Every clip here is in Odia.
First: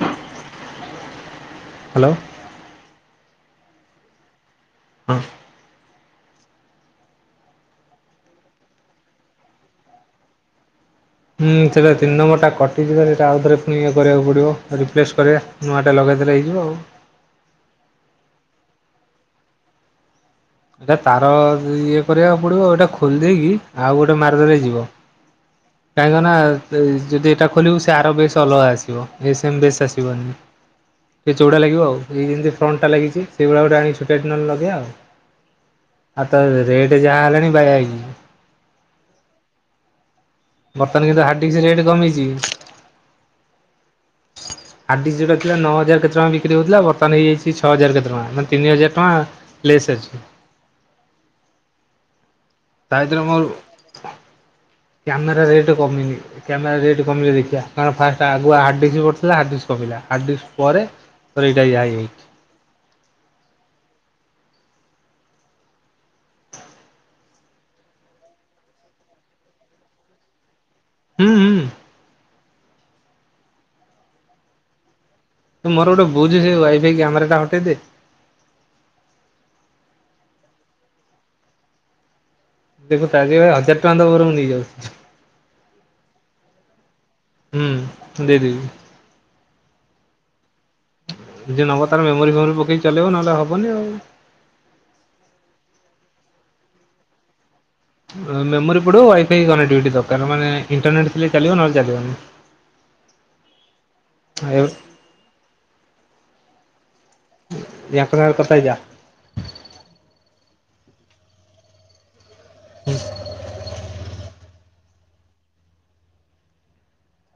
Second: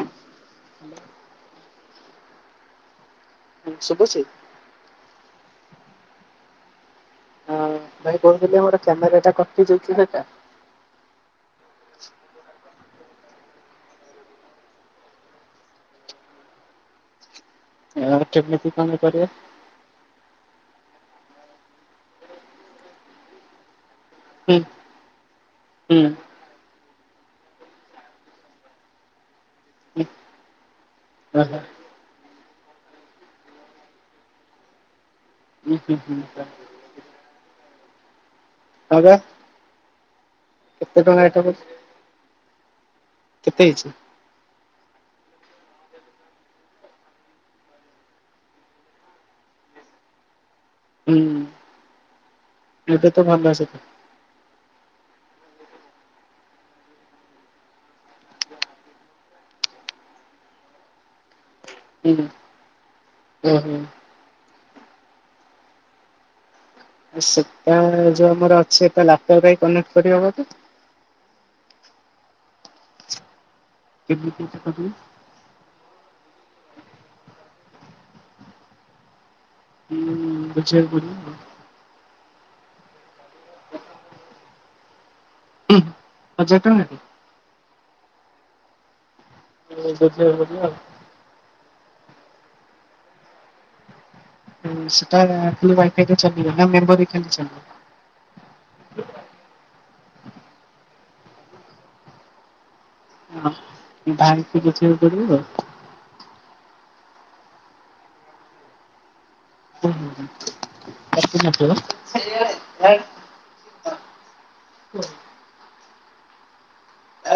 [inaudible] ହାଲୋ। ଶୁଭୁଚି? [unintelligible] ଅ ଭାଇ କହୁଥିଲେ, ମୋର କ୍ୟାମେରା ଟା କଟି ଯାଉଛି ସେଟା। ହୁଁ, ସେଟା ତିନି ନମ୍ବର ଟା କଟିଯବାର। ‌ ସେଟା ଆଉଥରେ ପୁଣି ଇଏ କରିବାକୁ ପଡିବ ରିପ୍ଲେସ୍ କରିବା। ନୂଆଟା ଲଗେଇଦେଲେ ହେଇଯିବ ଆଉ। [inaudible] କେମିତି କଅନି କରିବା। ଏଟା ତାର-ଅ ଇଏ କରିବାକୁ ପଡିବ ଏଟା ଖୋଲି ଦେଇକି ଆଉ ଗୋଟେ ମାରି ଦେଲେ ହୁଁ ଯିବ ହୁଁ କାହିଁକ ନା ଯେ ଯଦି ଏଟା ଖୋଲିବୁ ସେ ଆର ବେଶ ଅଲଗା ଆସିବ ଏ ସେମ ବେଶ ହୁଁ ଆସିବନି ଟିକେ ଓହୋ ଚୋଉଡା ଲାଗିବ ଆଉ। ଏଇ ଯେମତି ଫ୍ରଣ୍ଟଟା ଲାଗିଚି ସେଇଭଳିଆ ଗୋଟେ ଆଣି ଛୋଟିଆ ଟେ ନଏଲେ ଲଗେଇବା ଆଉ। ହୁଁ ହୁଁ ହୁଁ ଆଉ ତ ରେଟେ ଯାହା ହେଲାଣି ବାଇଆ ହେଇଯି ହଁ ପା। ବର୍ତ୍ତମାନ କେତେ କିନ୍ତୁ ଟଙ୍କା ଏଟା ହାର୍ଡଡିସ୍କ ପଡ଼ିଚି, ରେଟ୍ କମିଛି। କେତେ ହେଇଚି? ହାର୍ଡିସ୍ ଯୋଉଟା ଥିଲା ନ ହଜାର କେତେ ଟଙ୍କା ବିକ୍ରିହୋଉଥିଲା ବର୍ତମାନ ହେଇଯାଇଚି ଛଅ ହଜାର କେତେ ଟଙ୍କା ମାନେ ତିନି ହଜାର ଟଙ୍କା ଲେସ୍ ଅଛି। ହୁଁ ତା ଏବେ ଭିତରେ ତ ମୋର ଭଲସେ କ୍ୟାମେରା ରେଟ୍ କମିନି। କ୍ୟାମେରା ରେଟ୍ କମିଲେ ଦେଖିଆ କାରଣ ଫାଷ୍ଟ ଆଗୁଆ ହାର୍ଡିସ୍ ପଡ଼ିଥିଲା ହାର୍ଡିସ୍ କମିଲା ହାର୍ଡିସ୍ ପରେ ତୋର ଏଇଟା ଇଆଇ ଉଁ ହୁଁ। ସେଟା ଯୋଉ ଆମର ଅଛି ସେଟା ଲାପଟପରେ କନେକ୍ଟ କରିହବ ତ? ହୁଁ ହୁଁ। କେମିତି ସେଟା କରିବି? ତୁ ମୋର ଗୋଟେ ବୁଝୁ ସେ ୱାଇ ଫାଇ କ୍ୟାମେରା ଟା ହଟେଇଦେ। ହୁଁ ବଝିଆକୁ ପଡିବ। ଦେଖୁ ତାଜିପାଇ ହଜାର ଟଙ୍କା ଦବୁ ବରଂ ନେଇଯାଉଛି। ହୁଁ ହଜାର ଟଙ୍କା। ହୁଁ ଦେଇଦେବି। [unintelligible] ଯିଏ ନବ ତାର ମେମୋରି ଫେମୋରି ପକେଇ ଚଲେଇବ ନଏଲେ ହବନି ଆଉ। ହୁଁ ସେଟା ଖାଲି ୱାଇ ଫାଇରେ ଚାଲିବ ନା ମେମୋରି ଖାଲି ଚାଲିବ? ଆ ମେମୋରି ପଡିବ ୱାଇଫାଇ କନେକ୍ଟିଭିଟି ଦକାର ମାନେ ଇଣ୍ଟରନେଟ୍ ଥିଲେ ଚାଲିବ ନହେଲେ ଚାଲିବନି। ହଁ [unintelligible] ଆଉ ଇଏ କରିବୁ ଆଉ। ୟାଙ୍କ ନାଁରେ କଥା ହେଇଯା। [unintelligible]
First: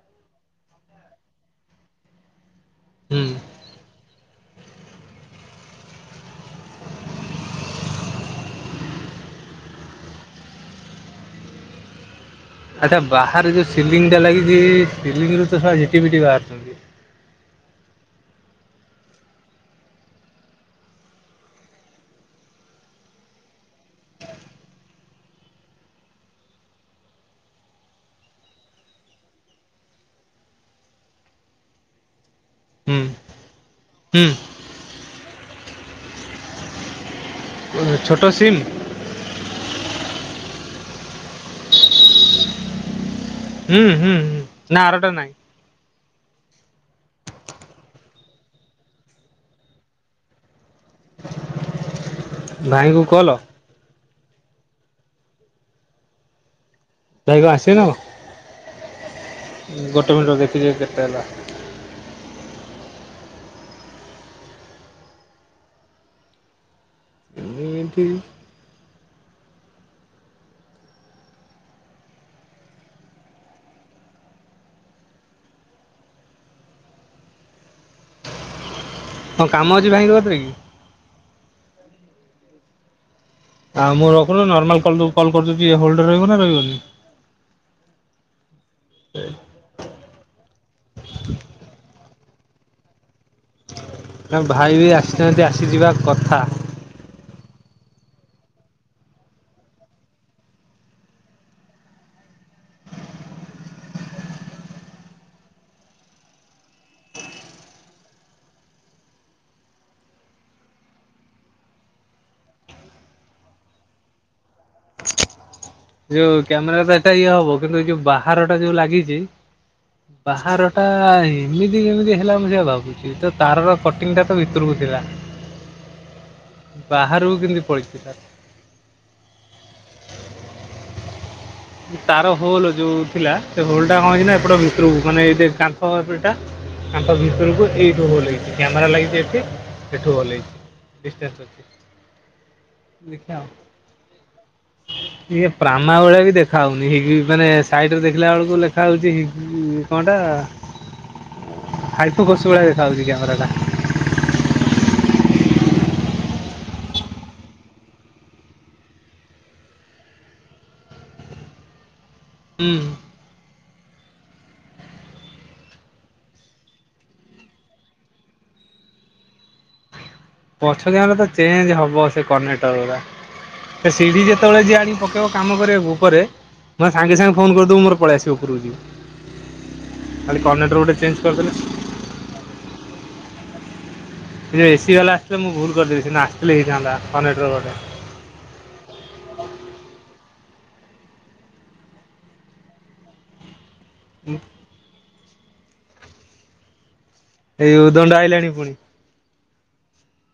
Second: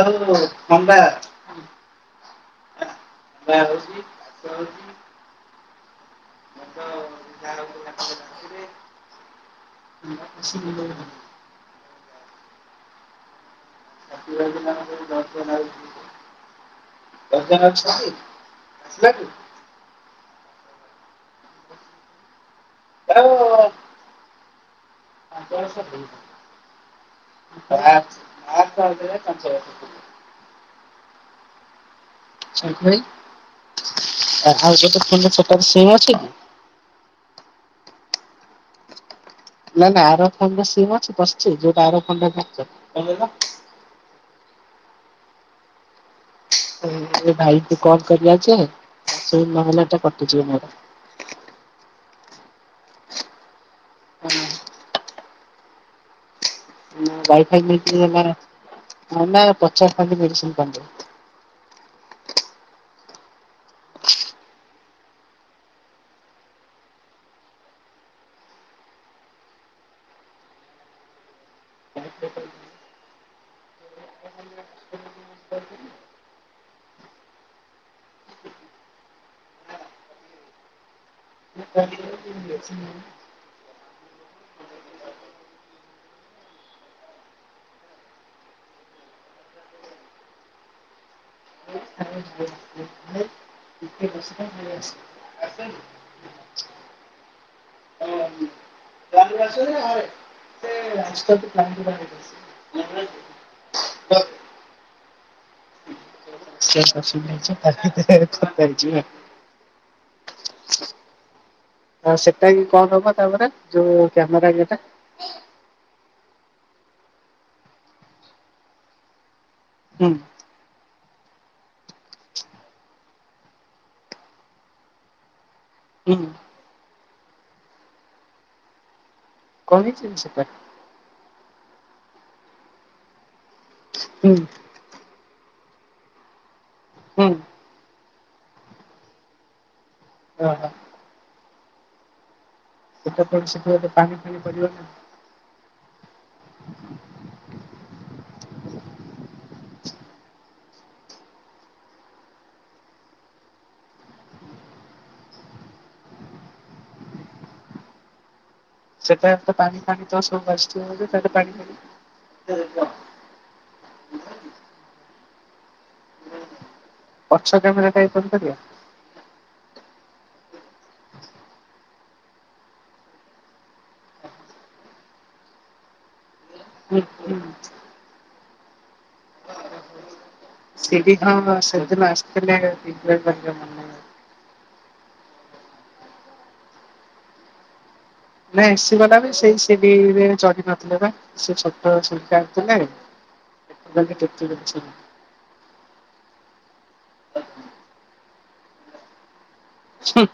ଆଉ ଥଣ୍ଡା ହୁଁ ବାହାରୁଚି। ଯାଉଚି। ଭଲ ଆଉ [inaudible] ହେଟା ବାହାରେ ଯୋଉ ସିଲିଂ ଟା ଲାଗିଚି-ଇ ସିଲିଂ ରୁ ତ ଶଳା ଝିଟିପିଟି ବାହାରୁଛନ୍ତି। [unintelligible] ଯାଉଁ ବ୍ୟାଚ୍। [unintelligible] ସଂଖୁଳି। ହୁଁ ହୁଁ। ଆଉ ଛୋଟ ଫୋନରେ ସେଟା ବି ସିମ୍ ଅଛି କି? ହୁଁ ଛୋଟ ସିମ୍? ନା ନା ଆର ଫୋନରେ ସିମ ଅଛି ପଶ୍ଚି ଯୋଉଟା ଆର ଫୋନଟା ଧରୁଚ? ହୁଁ ହୁଁ ହୁଁ ନା ଆରଟା ନାଇଁ। ଏ ଭାଇ କୁ କଲ କରିବା ଯେ ସିମ୍ ନହେଲେ ଏଟା କଟିଯିବ ମୋର। ଭାଇଙ୍କୁ କଲ? ଭାଇ କଣ ୱାଇଫାଇ ଆସିବେ ନା ମିଳିଛି କଣ ଯଦି ମାର ନନେ ଗୋଟେ ପଚାରିଥାନ୍ତି ମିନିଟ ରୁହ ମେଡିସିନ୍ ଦେଖିଦିଏ [unintelligible] କେତେ ହେଲା ମୁଁ ଏମତି [inaudible] କଣ କାମ ଅଛି ଭାଇଙ୍କ କତିରେ କି? [inaudible] ମେଡିସିନ୍ ନଉନୁ। ଆଉ ମୁଁ ରଖୁନୁ ନର୍ମାଲ କଲ୍ ଯୋଉ କଲ୍ କରୁଚି କି ଇଏ ହୋଲଡ୍ ରେ ରହିବ ନା ରହିବନି? [unintelligible] ଆଉ ଭାଇ ବି ଆସିନାହାନ୍ତି ଆସିଯିବା କଥା। ଜଲଦି ଆସୁନି ଆରେ। [unintelligible] [unintelligible] ଆଉ ସେଟା ବି କଣ ହବ ତାପରେ ଯୋଉ କ୍ୟାମେରା ଇଏଟା? ଯୋଉ କ୍ୟାମେରା ଟା ଏଟା ଇଏ ହବ କିନ୍ତୁ ଯୋଉ ବାହାର ଟା ଯୋଉ ଲାଗିଚି ହୁଁ। ବାହାର ଟା ଏମିତି କେମିତି ହେଲା ମୁଁ ସେଇଆ ଭାବୁଛି ତ ତାରର କଟିଂ ଟା ତ ଭିତରକୁ ଥିଲା। ହୁଁ ବାହାରକୁ କେମିତି ପଳେଇଥିଲା? କଣ ହେଇଛି ସେଟା? ତାର ହୋଲ୍ ଯୋଉ ଥିଲା ସେ ହୋଲ୍ ଟା କଣ ହେଇଛି ହୁଁ ନା ଏପଟ ଭିତୁରୁକୁ ମାନେ ଏଇ ଯେ କାନ୍ ତଳ ପଟ ଟା କାନ୍ଥ ହୁଁ ଭିତରକୁ ଏଇଠୁ ହୋଲ୍ ହେଇଛି, କ୍ୟାମେରା ଲାଗିଛି ଏଠି ସେଠୁ ହୋଲ୍ ହେଇଛି ଓହୋ ଡିଷ୍ଟାନ୍ସ ଅଛି। ସେଟା ଦେଖିବା ଆଉ ଫେରେ ସେ ଫେରେ ପାଣି ଫାଣି ପଡିବ ନା। ଇଏ ପ୍ରାମା ଭଳିଆ କି ଦେ ଖାଉନି ହେଇକି ମାନେ ସାଇଟ୍ ରେ ଦେଖିଲା ବେଳକୁ ଲେଖା ହଉଛି ହିଗି କଣ ଟା ହାଇଫୁ କଷୁ ଭଳିଆ ଦେଖା ହଉଛି କ୍ୟାମେରା ଟା। ସେଟା ଏତେ ତ ପାଣି ଫାଣି ତ ସବୁ ପଶୁଥିବ ବୋଧେ ତା [unintelligible] ପାଣି ହୁଁ ଫାଣି [inaudible] ପଛ କ୍ୟାମେରା ଟା ବି କରିପାରିବ। ପଛ କ୍ୟାମେରା ତ ଚେଞ୍ଜ ହବ ସେ କନେକ୍ଟର୍ ଗୁଡା। ସେ ସିଢି ଯେତେବେଳେ ଯିଏ ଆଣିକି ପକେଇବ କାମ କରିବାକୁ ଉପରେ ମୋ ସାଙ୍ଗେ ସାଙ୍ଗେ ଫୋନ୍ କରିଦବୁ ମୋର ପଳି ଆସିବ ଉପୁରୁକୁ ଯିବ। ଖାଲି କନେଟୋର୍ ଗୋଟେ ସିଡି ଚେଞ୍ଜ ହଁ କରଦେଲେ ସେଦିନ ଆସିଥିଲେ [unintelligible] ଏ ଏସି ବାଲା ଆସିଥିଲେ ମୁଁ ଭୁଲ କରିଦେଲି ସେଦିନ ଆସଥିଲେ ହେଇଥାନ୍ତା କନେଟୋର୍ ଗୋଟେ। ନା ଏସି ବାଲା ବି ସେଇ ସିଡି ରେ ଚଢିପାରଥିଲେ ବା। ସେ ଛୋଟ ସିଡି ଟା ଯେ ନାଇଁ [unintelligible] ଏ ଉଦଣ୍ଡ ଆଇଲାଣି ପୁଣି। ଛଁ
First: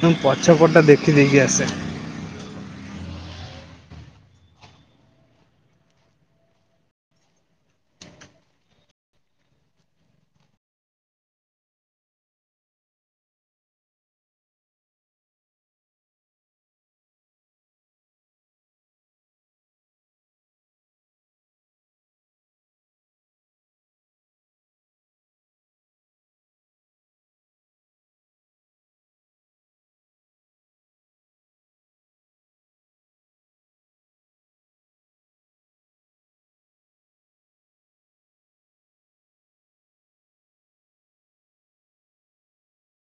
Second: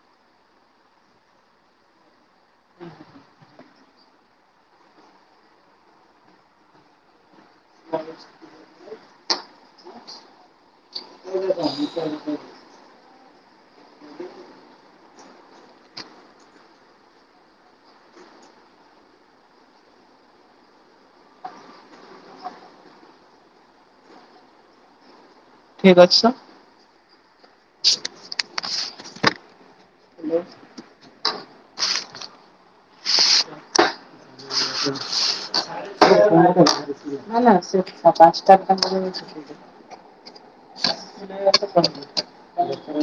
ମୁଁ ପଛପଟ ଟା ଦେଖି ଦେଇକି ଆସେ। [inaudible] [inaudible] ଠିକ୍ ଅଛି ସୋ [inaudible] ନା ନା ସେ ପା-ପାନ୍ସଟା ଦୋକାନ କରିବ ବୋଲି [inaudible] [inaudible]